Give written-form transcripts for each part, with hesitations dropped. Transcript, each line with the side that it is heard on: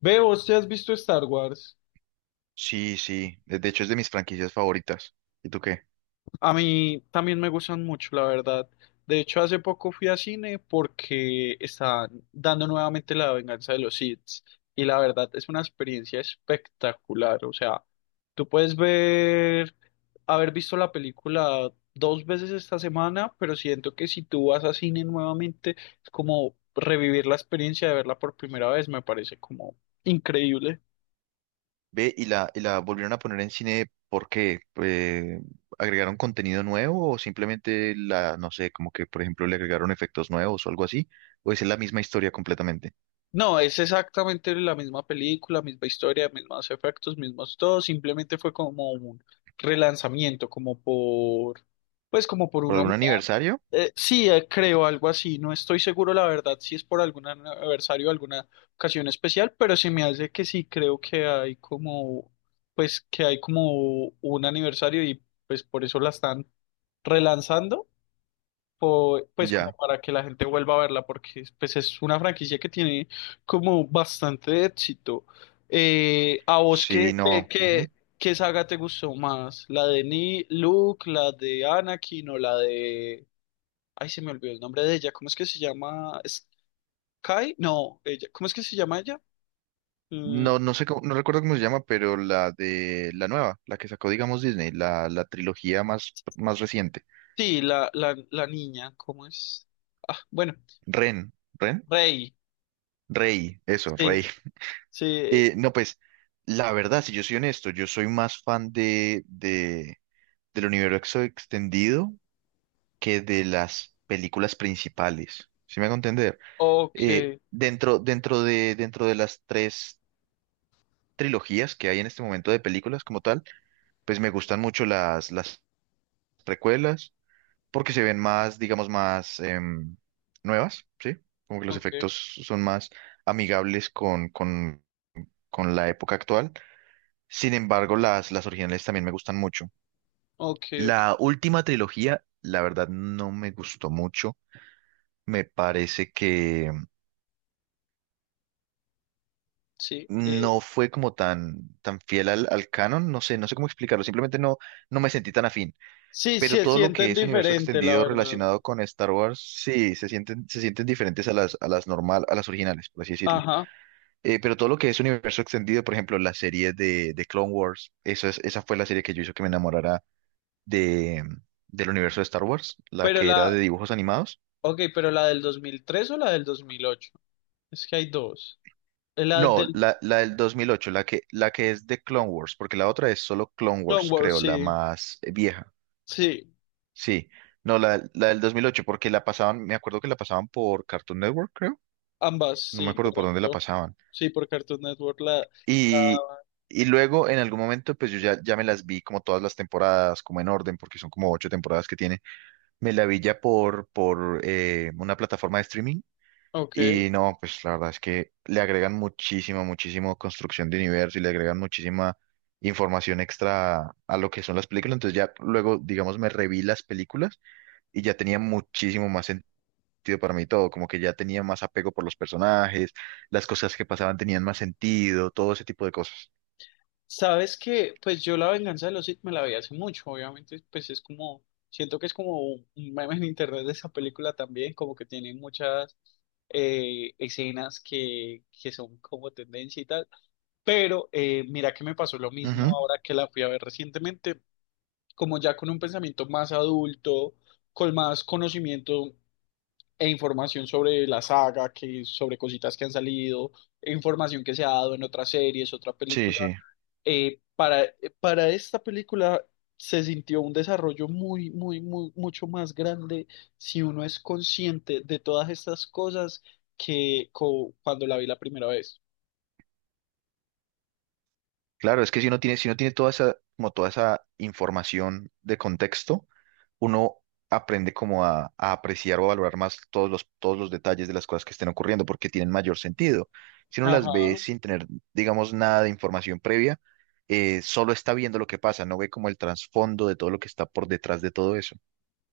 left: Veo, ¿usted has visto Star Wars?
right: Sí, sí. De hecho, es de mis franquicias favoritas. ¿Y tú qué?
left: A mí también me gustan mucho, la verdad. De hecho, hace poco fui a cine porque están dando nuevamente la venganza de los Sith. Y la verdad es una experiencia espectacular. O sea, tú puedes ver, haber visto la película dos veces esta semana, pero siento que si tú vas a cine nuevamente, es como revivir la experiencia de verla por primera vez. Me parece como increíble.
right: Ve, y la volvieron a poner en cine, ¿por qué? ¿Agregaron contenido nuevo o simplemente la, no sé, como que, por ejemplo, le agregaron efectos nuevos o algo así? ¿O es la misma historia completamente?
left: No, es exactamente la misma película, misma historia, mismos efectos, mismos todo, simplemente fue como un relanzamiento, como por, pues como por
right: ¿Por
left: un
right: algún
left: homenaje.
right: aniversario?
left: Sí, creo algo así, no estoy seguro la verdad si es por algún aniversario, alguna ocasión especial, pero se me hace que sí, creo que hay como, pues que hay como un aniversario y pues por eso la están relanzando pues como
right: Ya.
left: para que la gente vuelva a verla, porque pues es una franquicia que tiene como bastante éxito. ¿A vos
right: Sí, no. Ujú.
left: qué saga te gustó más? ¿La de Ni Luke, la de Anakin o la de... Ay, se me olvidó el nombre de ella, ¿cómo es que se llama? ¿Sky? No, ella, ¿cómo es que se llama ella? Mm,
right: No, no sé cómo, no recuerdo cómo se llama, pero la de la nueva, la que sacó, digamos, Disney, la trilogía más, más reciente.
left: sí, la niña, ¿cómo es? Ah, bueno,
right: Ren, Ren,
left: Rey,
right: Rey, eso,
left: sí,
right: Rey.
left: sí,
right: No, pues la verdad, si yo soy honesto, yo soy más fan del universo extendido que de las películas principales. ¿Sí me hago entender?
left: ok,
right: Dentro de las tres trilogías que hay en este momento de películas como tal, pues me gustan mucho las precuelas porque se ven más, digamos, más nuevas, ¿sí? Como que los
left: ok,
right: efectos son más amigables con la época actual. Sin embargo, las originales también me gustan mucho.
left: ok, ok,
right: La última trilogía, la verdad, no me gustó mucho. Me parece que
left: sí.
right: no fue como tan, tan fiel al canon. No sé, no sé cómo explicarlo. Simplemente no, no me sentí tan afín.
left: Sí,
right: Pero
left: se
right: todo lo que
left: sienten
right: es universo
left: diferente, la
right: extendido
left: verdad.
right: relacionado con Star Wars, sí, se sienten diferentes a a las normal, a las originales, por así decirlo.
left: Ajá.
right: Pero todo lo que es universo extendido, por ejemplo, la serie de Clone Wars, eso es, esa fue la serie que yo hizo que me enamorara de, del universo de Star Wars, la
left: Pero
right: que era de
left: la,
right: dibujos animados.
left: ok, pero la del 2003 o la del 2008. Es que hay dos. La
right: No,
left: del
right: la del 2008 la que es de Clone Wars, porque la otra es solo Clone
left: Clone
right: Wars,
left: Wars,
right: creo, la
left: sí.
right: más vieja.
left: Sí,
right: Sí, no, la del 2008 porque la pasaban, me acuerdo que la pasaban por Cartoon Network, creo.
left: ambas,
right: No me
left: sí,
right: acuerdo por dónde la
left: correcto.
right: pasaban.
left: Sí, por Cartoon Network, la,
right: Y, y luego, en algún momento, pues yo ya, ya me las vi como todas las temporadas, como en orden, porque son como ocho temporadas que tiene. Me la vi ya por una plataforma de streaming.
left: ok.
right: Y no, pues la verdad es que le agregan muchísima, muchísimo construcción de universo y le agregan muchísima información extra a lo que son las películas. Entonces ya luego, digamos, me reví las películas y ya tenía muchísimo más sentido para mí todo, como que ya tenía más apego por los personajes, las cosas que pasaban tenían más sentido, todo ese tipo de cosas.
left: Sabes que, pues yo La Venganza de los Sith me la vi hace mucho, obviamente, pues es como, siento que es como un meme en internet de esa película también, como que tiene muchas escenas que son como tendencia y tal. Pero mira que me pasó lo mismo
right: Ujú.
left: ahora que la fui a ver recientemente, como ya con un pensamiento más adulto, con más conocimiento e información sobre la saga, que sobre cositas que han salido, e información que se ha dado en otras series, otra
right: Sí,
left: película.
right: sí.
left: Para esta película se sintió un desarrollo mucho más grande si uno es consciente de todas estas cosas que cuando la vi la primera vez.
right: Claro, es que si uno tiene, si uno tiene toda esa, como toda esa información de contexto, uno aprende como a apreciar o a valorar más todos los detalles de las cosas que estén ocurriendo porque tienen mayor sentido. Si uno las
left: Ajá.
right: ve sin tener, digamos, nada de información previa, solo está viendo lo que pasa, no ve como el trasfondo de todo lo que está por detrás de todo eso.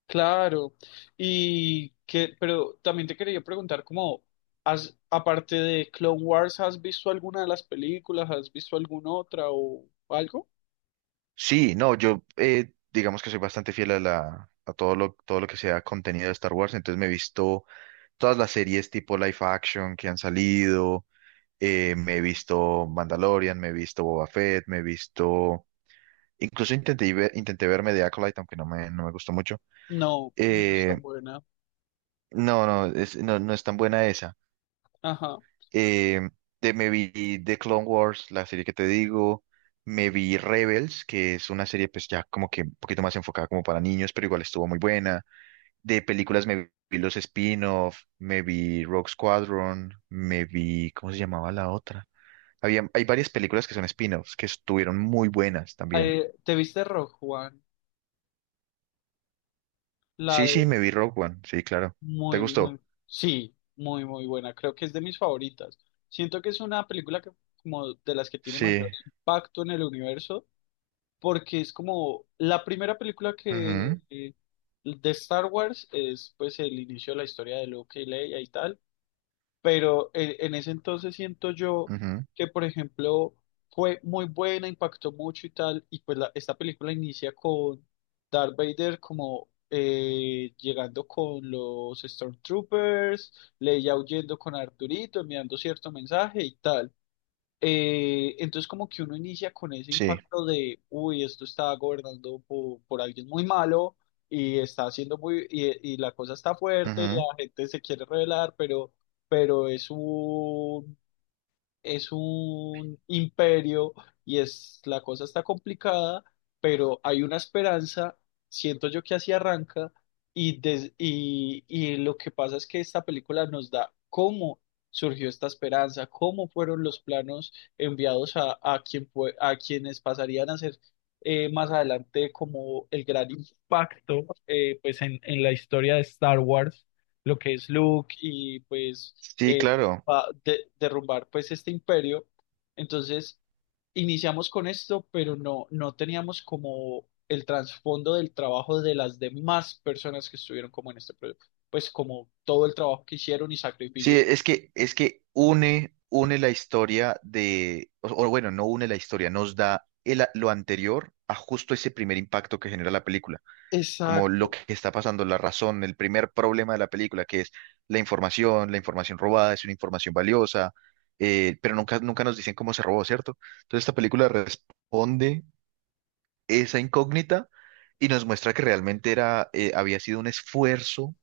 left: Claro, y que, pero también te quería preguntar, como, has, aparte de Clone Wars, ¿has visto alguna de las películas? ¿Has visto alguna otra o algo?
right: Sí, no, yo digamos que soy bastante fiel a la... a todo lo que sea contenido de Star Wars, entonces me he visto todas las series tipo live action que han salido. Me he visto Mandalorian, me he visto Boba Fett, me he visto... Incluso intenté, intenté verme de Acolyte, aunque no me, no me gustó mucho.
left: No, no es
right: Eh,
left: tan buena.
right: no, no, es, no, no es tan buena esa.
left: Ajá.
right: Eh, Me vi The Clone Wars, la serie que te digo. Me vi Rebels, que es una serie pues ya como que un poquito más enfocada como para niños, pero igual estuvo muy buena. De películas me vi los spin-off, me vi Rogue Squadron, me vi... ¿Cómo se llamaba la otra? Había, hay varias películas que son spin-offs que estuvieron muy buenas también.
left: ¿Te viste Rogue One? La
right: Sí,
left: de
right: sí, me vi Rogue One. Sí, claro. ¿Te
left: muy, muy,
right: gustó?
left: sí, muy, muy buena. Creo que es de mis favoritas. Siento que es una película que, como, de las que tiene
right: Sí.
left: mayor impacto en el universo porque es como la primera película que
right: Ujú,
left: de Star Wars es pues el inicio de la historia de Luke y Leia y tal, pero en ese entonces siento yo
right: ujú,
left: que por ejemplo fue muy buena, impactó mucho y tal, y pues esta película inicia con Darth Vader como llegando con los Stormtroopers, Leia huyendo con Arturito, enviando cierto mensaje y tal. Entonces como que uno inicia con ese
right: sí.
left: impacto de, uy, esto está gobernando por alguien muy malo y está haciendo muy, y la cosa está fuerte, la
right: Ujú.
left: gente se quiere rebelar, pero es es un imperio y es la cosa está complicada, pero hay una esperanza, siento yo que así arranca y lo que pasa es que esta película nos da cómo surgió esta esperanza, cómo fueron los planos enviados quien a quienes pasarían a ser más adelante como el gran impacto pues en la historia de Star Wars, lo que es Luke y pues
right: Sí,
left: eh,
right: claro.
left: derrumbar pues este imperio. Entonces iniciamos con esto, pero no, no teníamos como el trasfondo del trabajo de las demás personas que estuvieron como en este proyecto, pues como todo el trabajo que hicieron y
right: Sí,
left: sacrificios.
right: es que une, une la historia de, o bueno, no une la historia, nos da lo anterior a justo ese primer impacto que genera la película. Como lo
left: Exacto,
right: que está pasando, la razón, el primer problema de la película, que es la información robada, es una información valiosa, pero nunca, nunca nos dicen cómo se robó, ¿cierto? Entonces esta película responde esa incógnita y nos muestra que realmente era, había sido un esfuerzo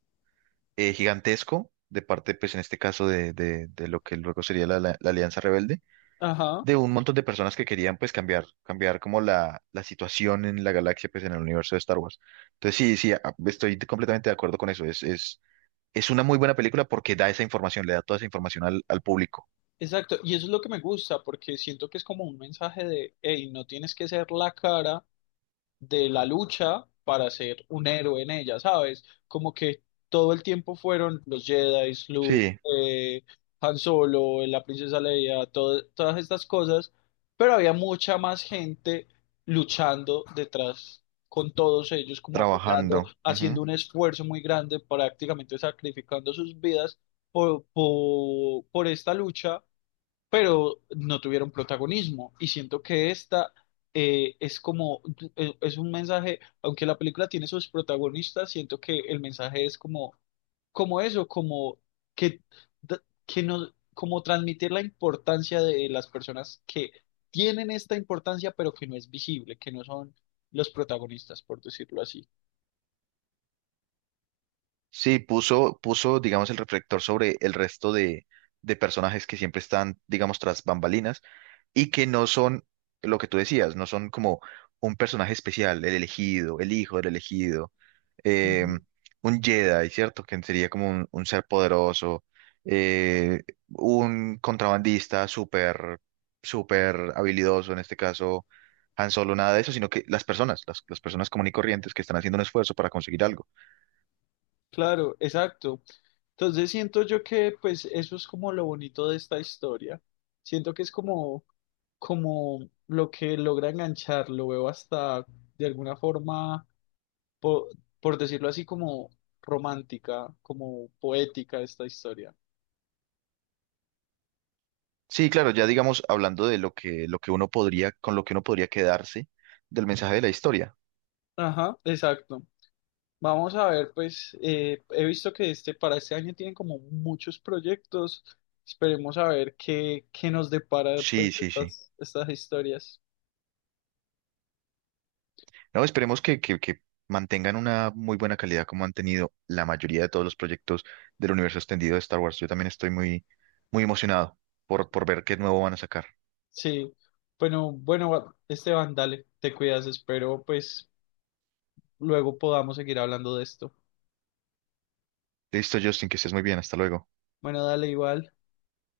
right: gigantesco de parte, pues en este caso, de, de lo que luego sería la Alianza Rebelde
left: ajá,
right: de un montón de personas que querían pues cambiar, cambiar como la situación en la galaxia, pues en el universo de Star Wars. Entonces sí, sí, estoy completamente de acuerdo con eso. Es una muy buena película porque da esa información, le da toda esa información al público.
left: exacto. Y eso es lo que me gusta, porque siento que es como un mensaje de, hey, no tienes que ser la cara de la lucha para ser un héroe en ella, ¿sabes? Como que todo el tiempo fueron los Jedi, Luke,
right: Sí,
left: eh, Han Solo, la princesa Leia, todas estas cosas, pero había mucha más gente luchando detrás con todos ellos, como apoyando,
right: trabajando.
left: haciendo
right: Ujú.
left: un esfuerzo muy grande, prácticamente sacrificando sus vidas por, por esta lucha pero no tuvieron protagonismo. Y siento que esta eh, es como, es un mensaje, aunque la película tiene sus protagonistas, siento que el mensaje es como, como eso, como que, d- que no, como transmitir la importancia de las personas que tienen esta importancia, pero que no es visible, que no son los protagonistas, por decirlo así.
right: Sí, puso, puso, digamos, el reflector sobre el resto de personajes que siempre están, digamos, tras bambalinas y que no son lo que tú decías, no son como un personaje especial, el elegido, el hijo del elegido, eh,
left: Ujú.
right: un Jedi, ¿cierto? Que sería como un ser poderoso, eh, un contrabandista súper, súper habilidoso, en este caso Han Solo, nada de eso, sino que las personas común y corrientes que están haciendo un esfuerzo para conseguir algo.
left: Claro, exacto. Entonces siento yo que pues eso es como lo bonito de esta historia. Siento que es como, como lo que logra enganchar, lo veo hasta de alguna forma, po- por, decirlo así, como romántica, como poética esta historia.
right: Sí, claro, ya digamos, hablando de lo que uno podría, con lo que uno podría quedarse del mensaje de la historia.
left: Ajá, exacto. Vamos a ver, pues he visto que este para este año tienen como muchos proyectos. Esperemos a ver qué, qué nos depara pues,
right: Sí, sí, sí.
left: estas, estas historias.
right: No, esperemos que mantengan una muy buena calidad como han tenido la mayoría de todos los proyectos del universo extendido de Star Wars. Yo también estoy muy, muy emocionado por ver qué nuevo van a sacar.
left: Sí, bueno, bueno, Esteban, dale, te cuidas, espero pues luego podamos seguir hablando de esto.
right: Listo, Justin, que estés muy bien. Hasta luego.
left: Bueno, dale igual.